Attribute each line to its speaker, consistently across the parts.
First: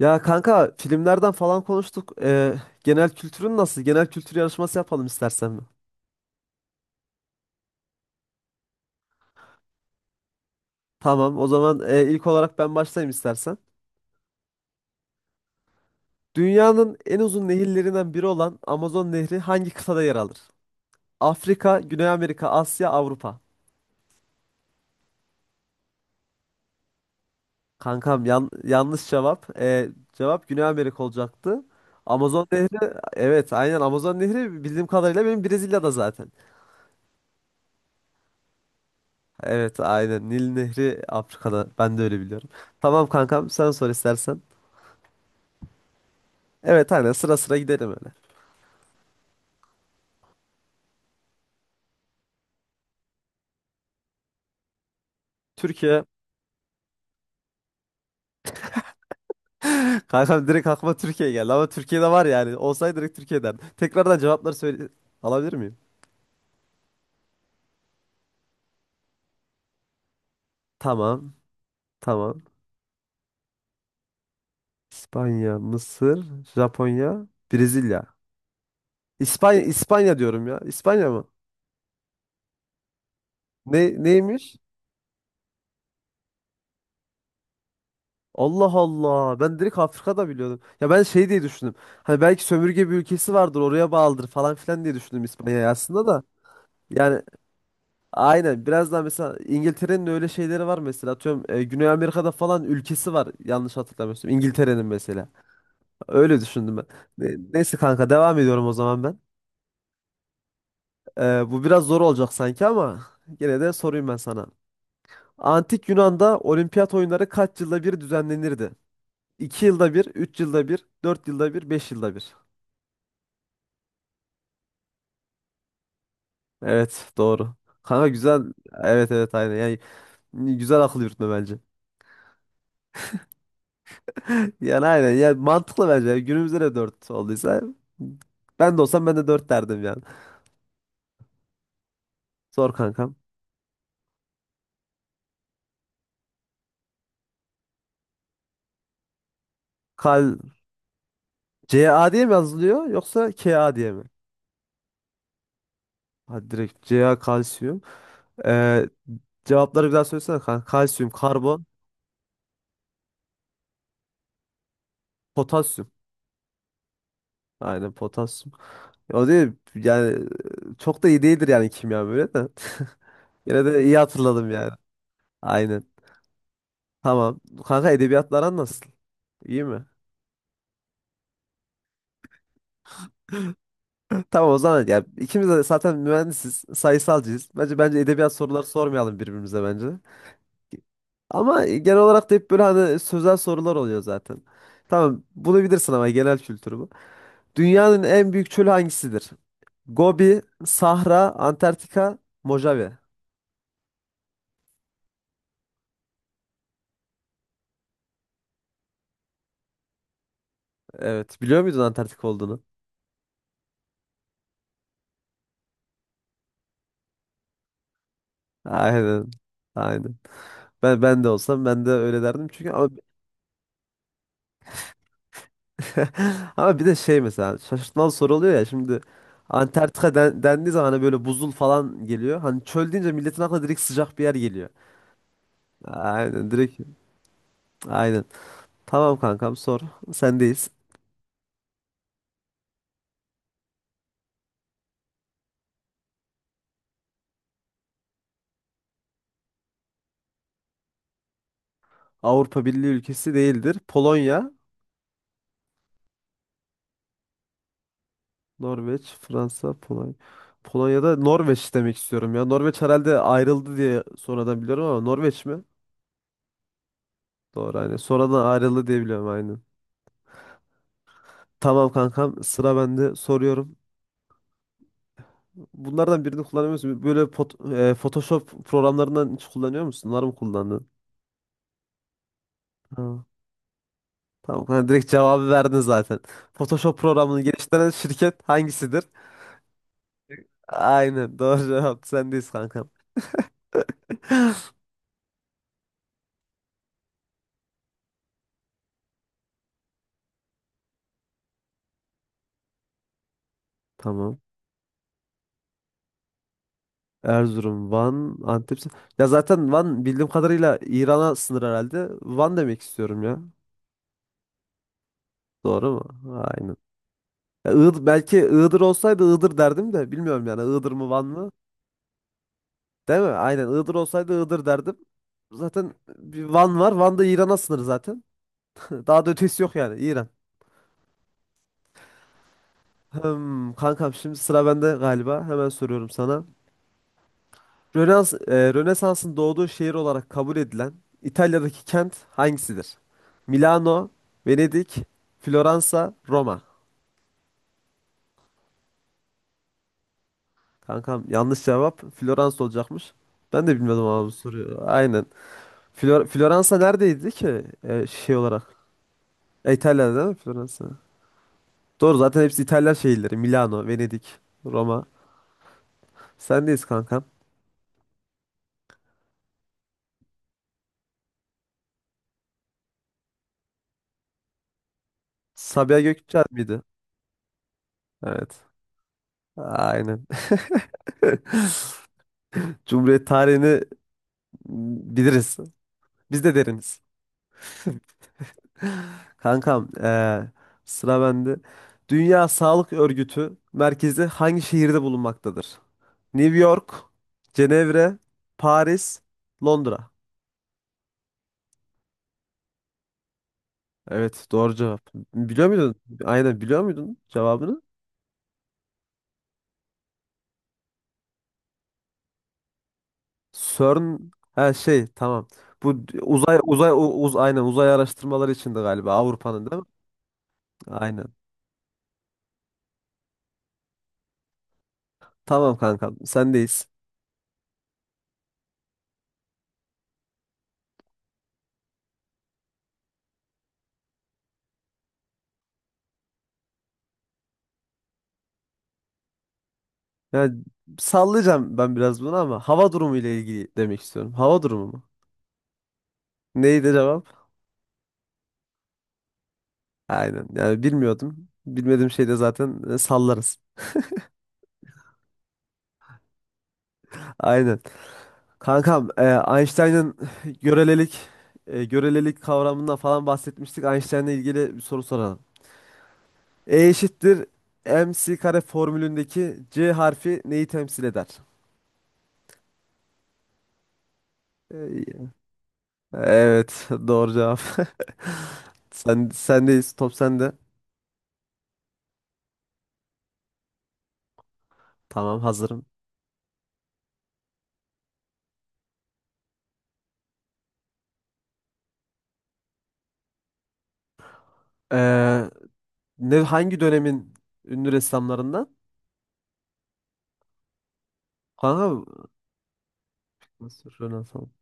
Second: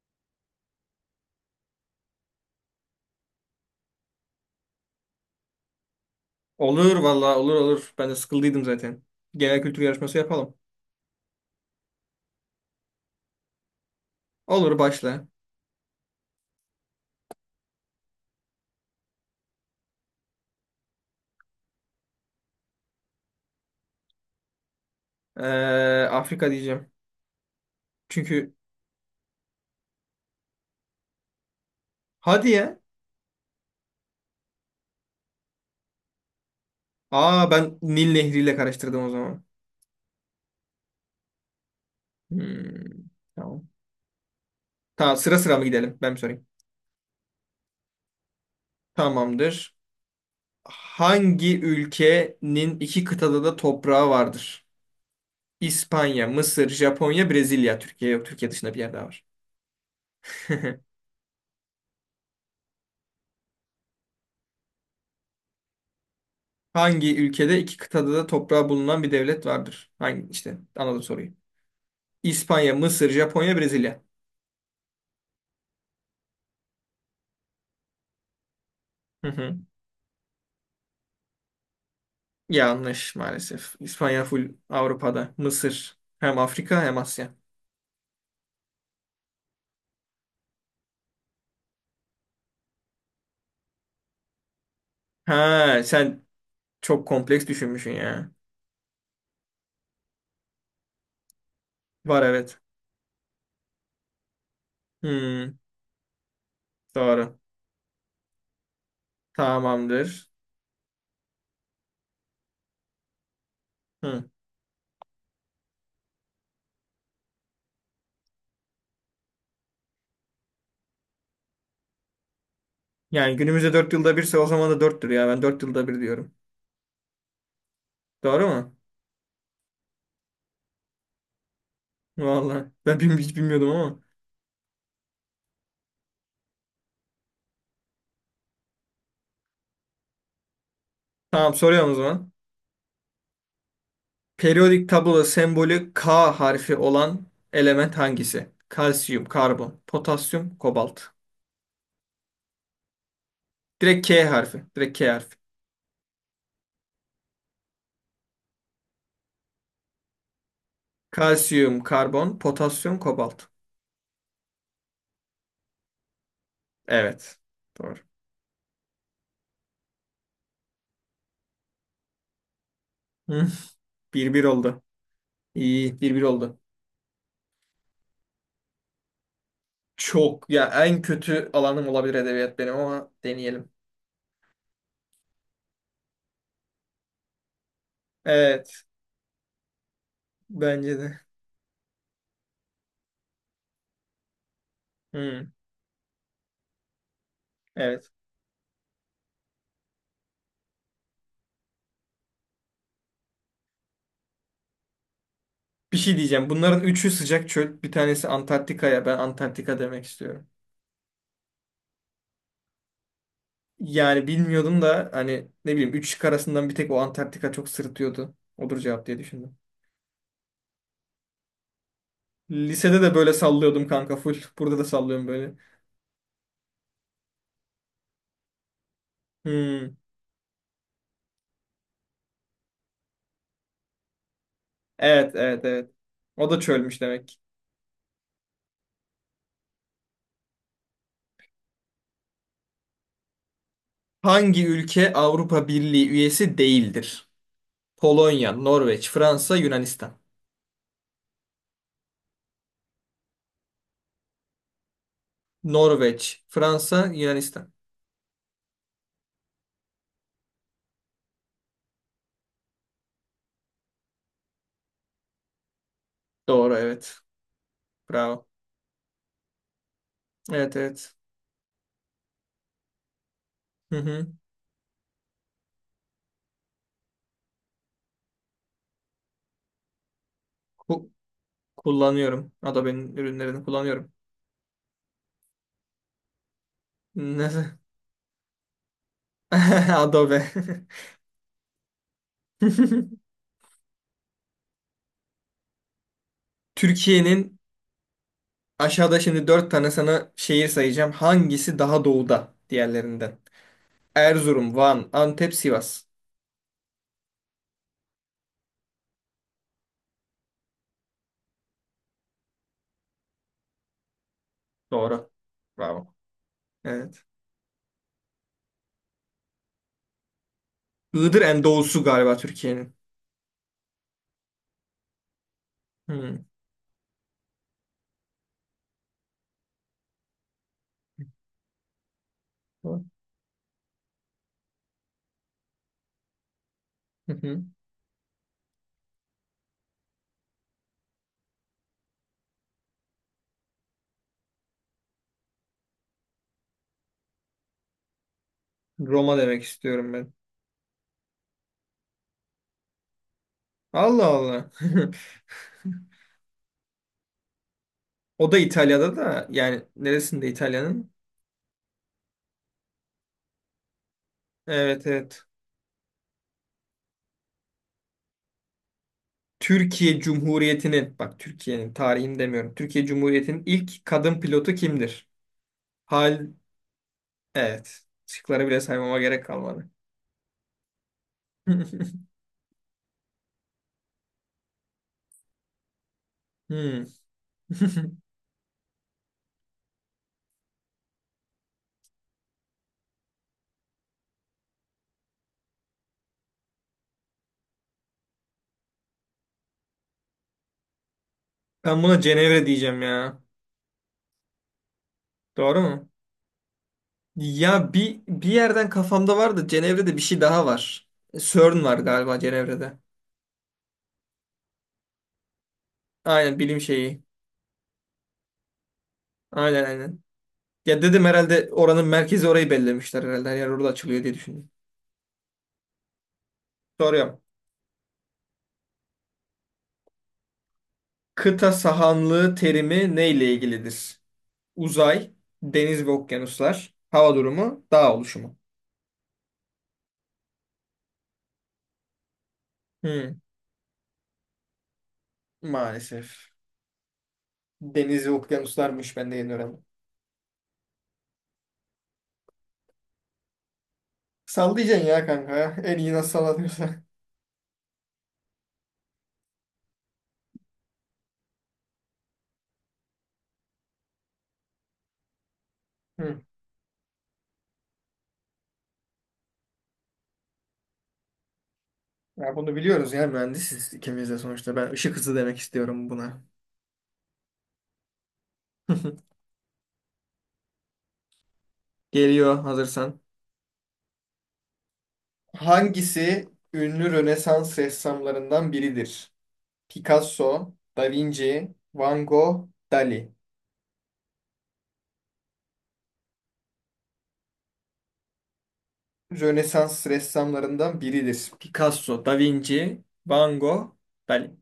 Speaker 1: Ya kanka filmlerden falan konuştuk. Genel kültürün nasıl? Genel kültür yarışması yapalım istersen mi?
Speaker 2: Olur valla olur olur. Ben de sıkıldıydım zaten. Genel kültür yarışması yapalım.
Speaker 1: Tamam, o zaman ilk olarak ben başlayayım istersen.
Speaker 2: Olur başla.
Speaker 1: Dünyanın en uzun nehirlerinden biri olan Amazon Nehri hangi kıtada yer alır? Afrika, Güney Amerika, Asya, Avrupa.
Speaker 2: Ee, Afrika diyeceğim.
Speaker 1: Kankam
Speaker 2: Çünkü
Speaker 1: yanlış cevap. Cevap Güney Amerika olacaktı. Amazon
Speaker 2: hadi ya.
Speaker 1: Nehri, evet aynen Amazon Nehri bildiğim kadarıyla benim Brezilya'da zaten.
Speaker 2: Aa ben Nil Nehri ile karıştırdım o zaman.
Speaker 1: Evet aynen Nil Nehri Afrika'da ben de öyle biliyorum. Tamam
Speaker 2: Hmm,
Speaker 1: kankam
Speaker 2: tamam.
Speaker 1: sen sor istersen.
Speaker 2: Tamam sıra sıra mı gidelim? Ben mi sorayım?
Speaker 1: Evet aynen sıra sıra gidelim öyle.
Speaker 2: Tamamdır. Hangi ülkenin iki kıtada da toprağı vardır?
Speaker 1: Türkiye.
Speaker 2: İspanya, Mısır, Japonya, Brezilya. Türkiye yok. Türkiye dışında bir yer daha var.
Speaker 1: Kankam direkt aklıma Türkiye geldi ama Türkiye'de var yani. Olsaydı direkt Türkiye'den. Tekrardan cevapları söyle alabilir miyim?
Speaker 2: Hangi ülkede iki kıtada da toprağı bulunan bir devlet vardır? Hangi işte anladım soruyu.
Speaker 1: Tamam. Tamam.
Speaker 2: İspanya, Mısır, Japonya, Brezilya.
Speaker 1: İspanya, Mısır, Japonya, Brezilya.
Speaker 2: Hı hı.
Speaker 1: İspanya diyorum ya. İspanya mı?
Speaker 2: Yanlış maalesef.
Speaker 1: Ne
Speaker 2: İspanya full
Speaker 1: neymiş?
Speaker 2: Avrupa'da. Mısır hem Afrika hem Asya.
Speaker 1: Allah Allah. Ben direkt Afrika'da biliyordum. Ya ben şey diye düşündüm. Hani belki sömürge bir ülkesi vardır, oraya bağlıdır falan filan diye düşündüm İspanya'yı
Speaker 2: Ha
Speaker 1: aslında da.
Speaker 2: sen çok
Speaker 1: Yani
Speaker 2: kompleks düşünmüşsün ya.
Speaker 1: Aynen biraz daha mesela İngiltere'nin öyle şeyleri var mesela atıyorum Güney
Speaker 2: Var
Speaker 1: Amerika'da
Speaker 2: evet.
Speaker 1: falan ülkesi var yanlış hatırlamıyorsam İngiltere'nin mesela
Speaker 2: Hmm,
Speaker 1: öyle düşündüm ben.
Speaker 2: doğru.
Speaker 1: Neyse kanka devam ediyorum o zaman ben.
Speaker 2: Tamamdır.
Speaker 1: Bu biraz zor olacak sanki ama gene de sorayım ben
Speaker 2: Hı.
Speaker 1: sana. Antik Yunan'da olimpiyat oyunları kaç yılda bir düzenlenirdi? 2 yılda bir, 3 yılda bir, 4 yılda bir, 5 yılda bir.
Speaker 2: Yani günümüzde dört yılda birse o zaman da 4'tür ya. Ben 4 yılda bir diyorum.
Speaker 1: Evet doğru. Kanka güzel.
Speaker 2: Doğru mu?
Speaker 1: Evet evet aynen. Yani güzel akıl yürütme bence.
Speaker 2: Vallahi ben hiç bilmiyordum ama.
Speaker 1: Yani aynen. Yani mantıklı bence. Yani günümüzde de 4 olduysa ben de olsam ben de 4 derdim yani.
Speaker 2: Tamam soruyorum o zaman.
Speaker 1: Zor kankam.
Speaker 2: Periyodik tabloda sembolü K harfi olan element hangisi? Kalsiyum, karbon,
Speaker 1: Kal
Speaker 2: potasyum, kobalt.
Speaker 1: CA diye mi yazılıyor yoksa KA diye mi?
Speaker 2: Direkt K harfi. Direkt K harfi.
Speaker 1: Hadi direkt CA kalsiyum. Ee, cevapları bir daha söylesene kanka. Kalsiyum, karbon,
Speaker 2: Kalsiyum, karbon, potasyum, kobalt.
Speaker 1: potasyum.
Speaker 2: Evet.
Speaker 1: Aynen
Speaker 2: Doğru.
Speaker 1: potasyum. O değil yani çok da iyi değildir yani kimya böyle de.
Speaker 2: Hı,
Speaker 1: Yine de iyi
Speaker 2: 1-1
Speaker 1: hatırladım yani.
Speaker 2: oldu.
Speaker 1: Aynen.
Speaker 2: İyi. 1-1 oldu.
Speaker 1: Tamam. Kanka edebiyatlar nasıl? İyi mi?
Speaker 2: Çok. Ya en kötü alanım olabilir edebiyat benim ama deneyelim.
Speaker 1: Tamam o zaman ya ikimiz de zaten mühendisiz, sayısalcıyız. Bence edebiyat soruları
Speaker 2: Evet.
Speaker 1: sormayalım birbirimize bence.
Speaker 2: Bence de.
Speaker 1: Ama genel olarak da hep böyle hani sözel sorular oluyor zaten. Tamam
Speaker 2: Hı,
Speaker 1: bunu bilirsin ama genel kültürü bu. Dünyanın
Speaker 2: evet.
Speaker 1: en büyük çölü hangisidir? Gobi, Sahra, Antarktika, Mojave.
Speaker 2: Bir şey diyeceğim. Bunların üçü sıcak çöl. Bir tanesi Antarktika'ya. Ben Antarktika demek istiyorum.
Speaker 1: Evet biliyor muydun Antarktika olduğunu?
Speaker 2: Yani bilmiyordum da hani ne bileyim üç şık arasından bir tek o Antarktika çok sırıtıyordu. Odur cevap diye
Speaker 1: Aynen.
Speaker 2: düşündüm.
Speaker 1: Aynen. Ben de olsam ben de öyle derdim çünkü ama
Speaker 2: Lisede de böyle sallıyordum kanka full. Burada da sallıyorum böyle.
Speaker 1: ama bir de şey mesela şaşırtmalı soru oluyor ya şimdi
Speaker 2: Hmm.
Speaker 1: Antarktika dendiği zaman hani böyle buzul falan geliyor. Hani çöl deyince milletin aklına direkt sıcak bir yer geliyor.
Speaker 2: Evet, evet, evet.
Speaker 1: Aynen
Speaker 2: O da
Speaker 1: direkt
Speaker 2: çölmüş demek.
Speaker 1: aynen. Tamam kankam sor. Sendeyiz.
Speaker 2: Hangi ülke Avrupa Birliği üyesi değildir? Polonya, Norveç, Fransa, Yunanistan.
Speaker 1: Avrupa Birliği ülkesi değildir. Polonya,
Speaker 2: Norveç, Fransa, Yunanistan.
Speaker 1: Norveç, Fransa, Polonya. Polonya'da Norveç demek istiyorum ya. Norveç herhalde ayrıldı diye sonradan biliyorum ama Norveç mi?
Speaker 2: Doğru, evet.
Speaker 1: Doğru aynen.
Speaker 2: Bravo.
Speaker 1: Sonradan ayrıldı diye biliyorum aynen.
Speaker 2: Evet, evet.
Speaker 1: Tamam kankam sıra bende soruyorum.
Speaker 2: Hı hı.
Speaker 1: Bunlardan birini kullanıyor musun? Böyle Photoshop programlarından hiç kullanıyor musun? Onları mı kullandın?
Speaker 2: Ku- kullanıyorum. Adobe'nin
Speaker 1: Ha,
Speaker 2: ürünlerini kullanıyorum.
Speaker 1: tamam. Ha, direkt cevabı verdin zaten. Photoshop programını
Speaker 2: Nasıl?
Speaker 1: geliştiren şirket hangisidir?
Speaker 2: Adobe.
Speaker 1: Aynen. Doğru cevap. Sendeyiz kankam.
Speaker 2: Türkiye'nin aşağıda şimdi dört tane sana şehir sayacağım. Hangisi daha doğuda diğerlerinden?
Speaker 1: Tamam.
Speaker 2: Erzurum, Van, Antep, Sivas.
Speaker 1: Erzurum, Van, Antep. Ya zaten Van bildiğim kadarıyla İran'a sınır herhalde. Van demek istiyorum ya.
Speaker 2: Doğru.
Speaker 1: Doğru mu?
Speaker 2: Bravo.
Speaker 1: Aynen.
Speaker 2: Evet.
Speaker 1: Ya Iğdır, belki Iğdır olsaydı Iğdır derdim de bilmiyorum yani Iğdır mı Van
Speaker 2: Iğdır
Speaker 1: mı?
Speaker 2: en doğusu galiba Türkiye'nin.
Speaker 1: Değil mi? Aynen Iğdır olsaydı Iğdır derdim. Zaten bir
Speaker 2: Hmm.
Speaker 1: Van var. Van da İran'a sınır zaten. Daha da ötesi yok yani İran.
Speaker 2: Hı
Speaker 1: Hmm, kankam şimdi sıra bende galiba. Hemen soruyorum sana.
Speaker 2: hı.
Speaker 1: Rönesans'ın doğduğu şehir olarak kabul edilen İtalya'daki kent hangisidir? Milano, Venedik, Floransa, Roma.
Speaker 2: Roma demek istiyorum ben.
Speaker 1: Kankam yanlış cevap. Floransa olacakmış. Ben de bilmiyordum
Speaker 2: Allah
Speaker 1: abi bu
Speaker 2: Allah.
Speaker 1: soruyu. Aynen. Floransa neredeydi ki şey
Speaker 2: O da
Speaker 1: olarak?
Speaker 2: İtalya'da da yani
Speaker 1: İtalya'da değil mi
Speaker 2: neresinde
Speaker 1: Floransa?
Speaker 2: İtalya'nın?
Speaker 1: Doğru zaten hepsi İtalyan şehirleri. Milano, Venedik, Roma.
Speaker 2: Evet evet.
Speaker 1: Sendeyiz kankam.
Speaker 2: Türkiye Cumhuriyeti'nin bak Türkiye'nin tarihini demiyorum. Türkiye Cumhuriyeti'nin ilk kadın pilotu kimdir?
Speaker 1: Sabiha Gökçen
Speaker 2: Hal
Speaker 1: miydi?
Speaker 2: evet.
Speaker 1: Evet.
Speaker 2: Şıkları bile saymama gerek kalmadı.
Speaker 1: Aynen. Cumhuriyet tarihini biliriz. Biz de deriniz.
Speaker 2: Hmm.
Speaker 1: Kankam, sıra bende. Dünya Sağlık Örgütü merkezi hangi şehirde bulunmaktadır? New York, Cenevre, Paris, Londra.
Speaker 2: Ben buna Cenevre diyeceğim ya.
Speaker 1: Evet, doğru cevap. Biliyor
Speaker 2: Doğru
Speaker 1: muydun?
Speaker 2: mu?
Speaker 1: Aynen biliyor muydun cevabını?
Speaker 2: Ya bir yerden kafamda var da Cenevre'de bir şey daha var. E, CERN var galiba Cenevre'de.
Speaker 1: CERN ha şey tamam. Bu d- uzay
Speaker 2: Aynen bilim
Speaker 1: uzay u-
Speaker 2: şeyi.
Speaker 1: uz aynen uzay araştırmaları içindi galiba Avrupa'nın değil
Speaker 2: Aynen
Speaker 1: mi?
Speaker 2: aynen. Ya dedim
Speaker 1: Aynen.
Speaker 2: herhalde oranın merkezi orayı bellemişler herhalde. Her yer orada açılıyor diye düşündüm.
Speaker 1: Tamam kanka sendeyiz.
Speaker 2: Soruyorum. Kıta sahanlığı terimi neyle ilgilidir? Uzay, deniz ve okyanuslar, hava durumu, dağ oluşumu.
Speaker 1: Ya sallayacağım ben biraz bunu ama hava durumu
Speaker 2: Hmm,
Speaker 1: ile ilgili demek istiyorum. Hava durumu mu?
Speaker 2: maalesef.
Speaker 1: Neydi cevap?
Speaker 2: Deniz ve okyanuslarmış ben de yeni öğrendim.
Speaker 1: Aynen. Yani bilmiyordum. Bilmediğim şeyde zaten sallarız.
Speaker 2: Sallayacaksın ya kanka. En iyi nasıl sallanıyorsa.
Speaker 1: Aynen. Kankam, Einstein'ın görelilik görelilik kavramından falan bahsetmiştik. Einstein'la ilgili bir soru soralım. E eşittir M c kare formülündeki c harfi neyi temsil eder?
Speaker 2: Ya bunu biliyoruz ya mühendisiz ikimiz de sonuçta. Ben ışık
Speaker 1: E,
Speaker 2: hızı demek istiyorum buna.
Speaker 1: Evet, doğru cevap. Sendeyiz, top sende.
Speaker 2: Geliyor hazırsan.
Speaker 1: Tamam, hazırım.
Speaker 2: Hangisi ünlü Rönesans ressamlarından biridir? Picasso, Da Vinci, Van Gogh, Dali.
Speaker 1: Ee, ne hangi dönemin ünlü ressamlarından?
Speaker 2: Rönesans ressamlarından biridir. Picasso,
Speaker 1: Kanka
Speaker 2: Da Vinci, Van
Speaker 1: nasıl
Speaker 2: Gogh,
Speaker 1: Rönesans?
Speaker 2: Dali.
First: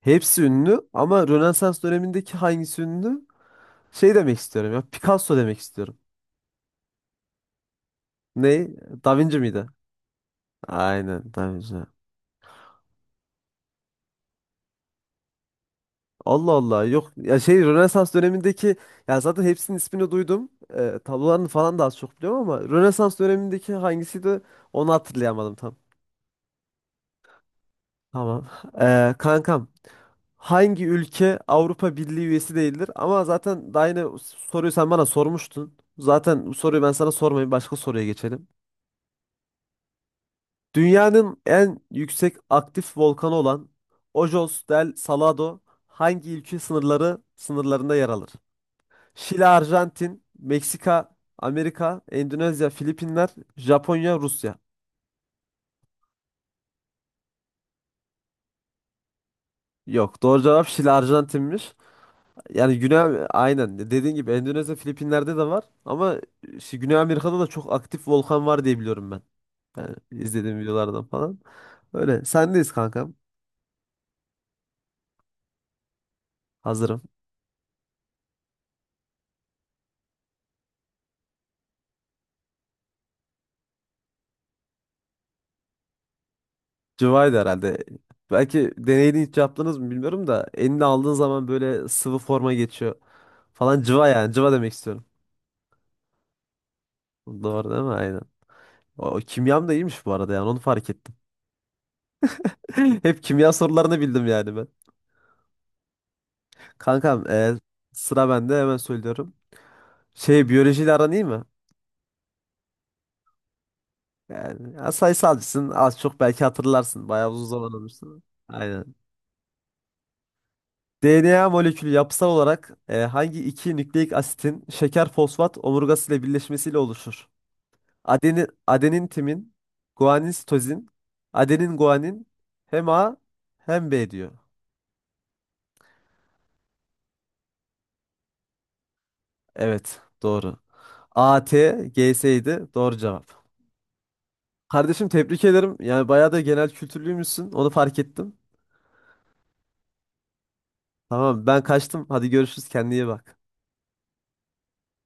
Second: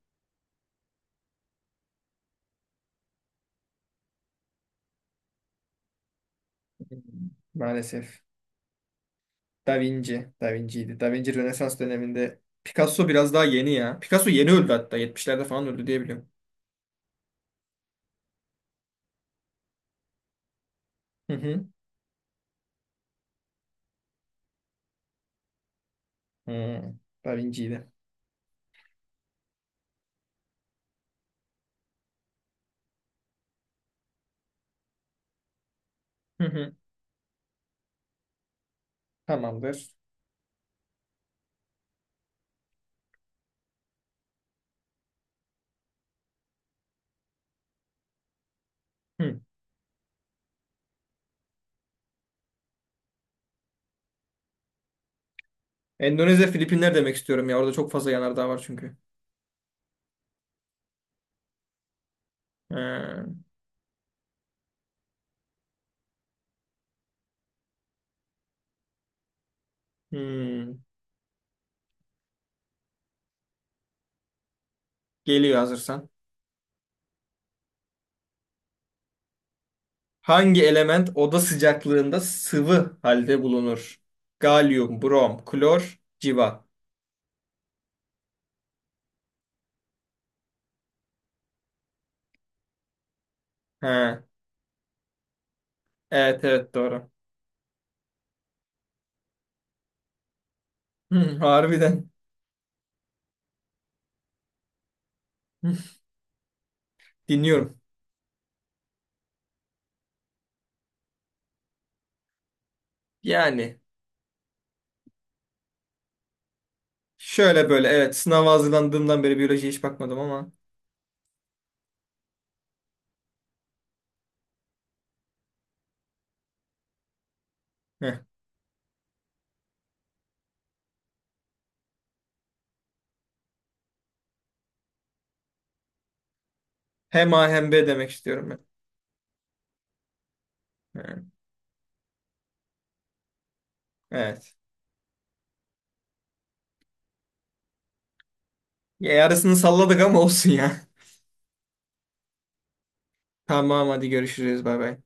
Speaker 1: Hepsi ünlü ama Rönesans dönemindeki hangisi ünlü? Şey demek istiyorum ya. Picasso demek istiyorum.
Speaker 2: Maalesef.
Speaker 1: Ne? Da Vinci miydi?
Speaker 2: Da Vinci. Da Vinci'ydi. Da
Speaker 1: Aynen
Speaker 2: Vinci
Speaker 1: Da
Speaker 2: Rönesans
Speaker 1: Vinci.
Speaker 2: döneminde. Picasso biraz daha yeni ya. Picasso yeni öldü hatta. Yetmişlerde falan öldü diye biliyorum.
Speaker 1: Allah Allah yok ya şey Rönesans dönemindeki ya zaten hepsinin ismini duydum.
Speaker 2: Hı
Speaker 1: Tablolarını
Speaker 2: hı.
Speaker 1: falan da az çok biliyorum ama Rönesans dönemindeki hangisiydi onu hatırlayamadım tam.
Speaker 2: Hı. Da Vinci'ydi.
Speaker 1: Tamam. Kankam hangi ülke Avrupa Birliği üyesi değildir? Ama zaten daha yine soruyu sen bana sormuştun.
Speaker 2: Hı
Speaker 1: Zaten bu
Speaker 2: hı.
Speaker 1: soruyu ben sana sormayayım başka soruya geçelim.
Speaker 2: Tamamdır.
Speaker 1: Dünyanın en yüksek aktif volkanı olan Ojos del Salado hangi ülke sınırlarında yer alır?
Speaker 2: Hı.
Speaker 1: Şili, Arjantin, Meksika, Amerika, Endonezya, Filipinler, Japonya, Rusya.
Speaker 2: Endonezya, Filipinler demek istiyorum ya. Orada çok fazla yanardağ var çünkü.
Speaker 1: Yok, doğru cevap Şili, Arjantin'miş. Yani Güney
Speaker 2: Ee,
Speaker 1: aynen dediğin gibi Endonezya, Filipinler'de de var ama işte Güney Amerika'da da çok aktif volkan var diye biliyorum ben. Yani izlediğim
Speaker 2: hmm.
Speaker 1: videolardan falan. Öyle. Sendeyiz kankam.
Speaker 2: Geliyor hazırsan.
Speaker 1: Hazırım.
Speaker 2: Hangi element oda sıcaklığında sıvı halde bulunur? Galyum, brom, klor, civa.
Speaker 1: Cıvaydı herhalde. Belki deneyini hiç yaptınız mı bilmiyorum da elini aldığın zaman böyle sıvı forma geçiyor falan cıva
Speaker 2: Ha.
Speaker 1: yani cıva demek istiyorum.
Speaker 2: Evet evet doğru.
Speaker 1: Doğru değil mi? Aynen. O, kimyam da iyiymiş bu arada yani onu fark ettim.
Speaker 2: Hı, harbiden.
Speaker 1: Hep kimya sorularını bildim yani ben.
Speaker 2: Hı.
Speaker 1: Kankam
Speaker 2: Dinliyorum.
Speaker 1: sıra bende hemen söylüyorum. Şey biyolojiyle aran iyi mi?
Speaker 2: Yani
Speaker 1: Yani ya sayısalcısın az çok belki hatırlarsın. Bayağı uzun
Speaker 2: şöyle
Speaker 1: zaman
Speaker 2: böyle evet
Speaker 1: olmuşsun.
Speaker 2: sınava
Speaker 1: Aynen.
Speaker 2: hazırlandığımdan beri biyolojiye hiç bakmadım ama.
Speaker 1: DNA molekülü yapısal olarak hangi iki nükleik asitin şeker fosfat omurgası ile birleşmesiyle oluşur?
Speaker 2: Heh.
Speaker 1: Adenin timin, guanin sitozin, adenin guanin hem A hem B diyor.
Speaker 2: Hem A hem B demek istiyorum ben.
Speaker 1: Evet doğru.
Speaker 2: Hı.
Speaker 1: A T AT, GS'ydi. Doğru cevap.
Speaker 2: Evet.
Speaker 1: Kardeşim tebrik ederim. Yani bayağı da genel kültürlüymüşsün. Onu fark ettim.
Speaker 2: Ya, yarısını salladık ama olsun ya.
Speaker 1: Tamam ben kaçtım. Hadi görüşürüz. Kendine iyi bak.
Speaker 2: Tamam hadi görüşürüz bay bay.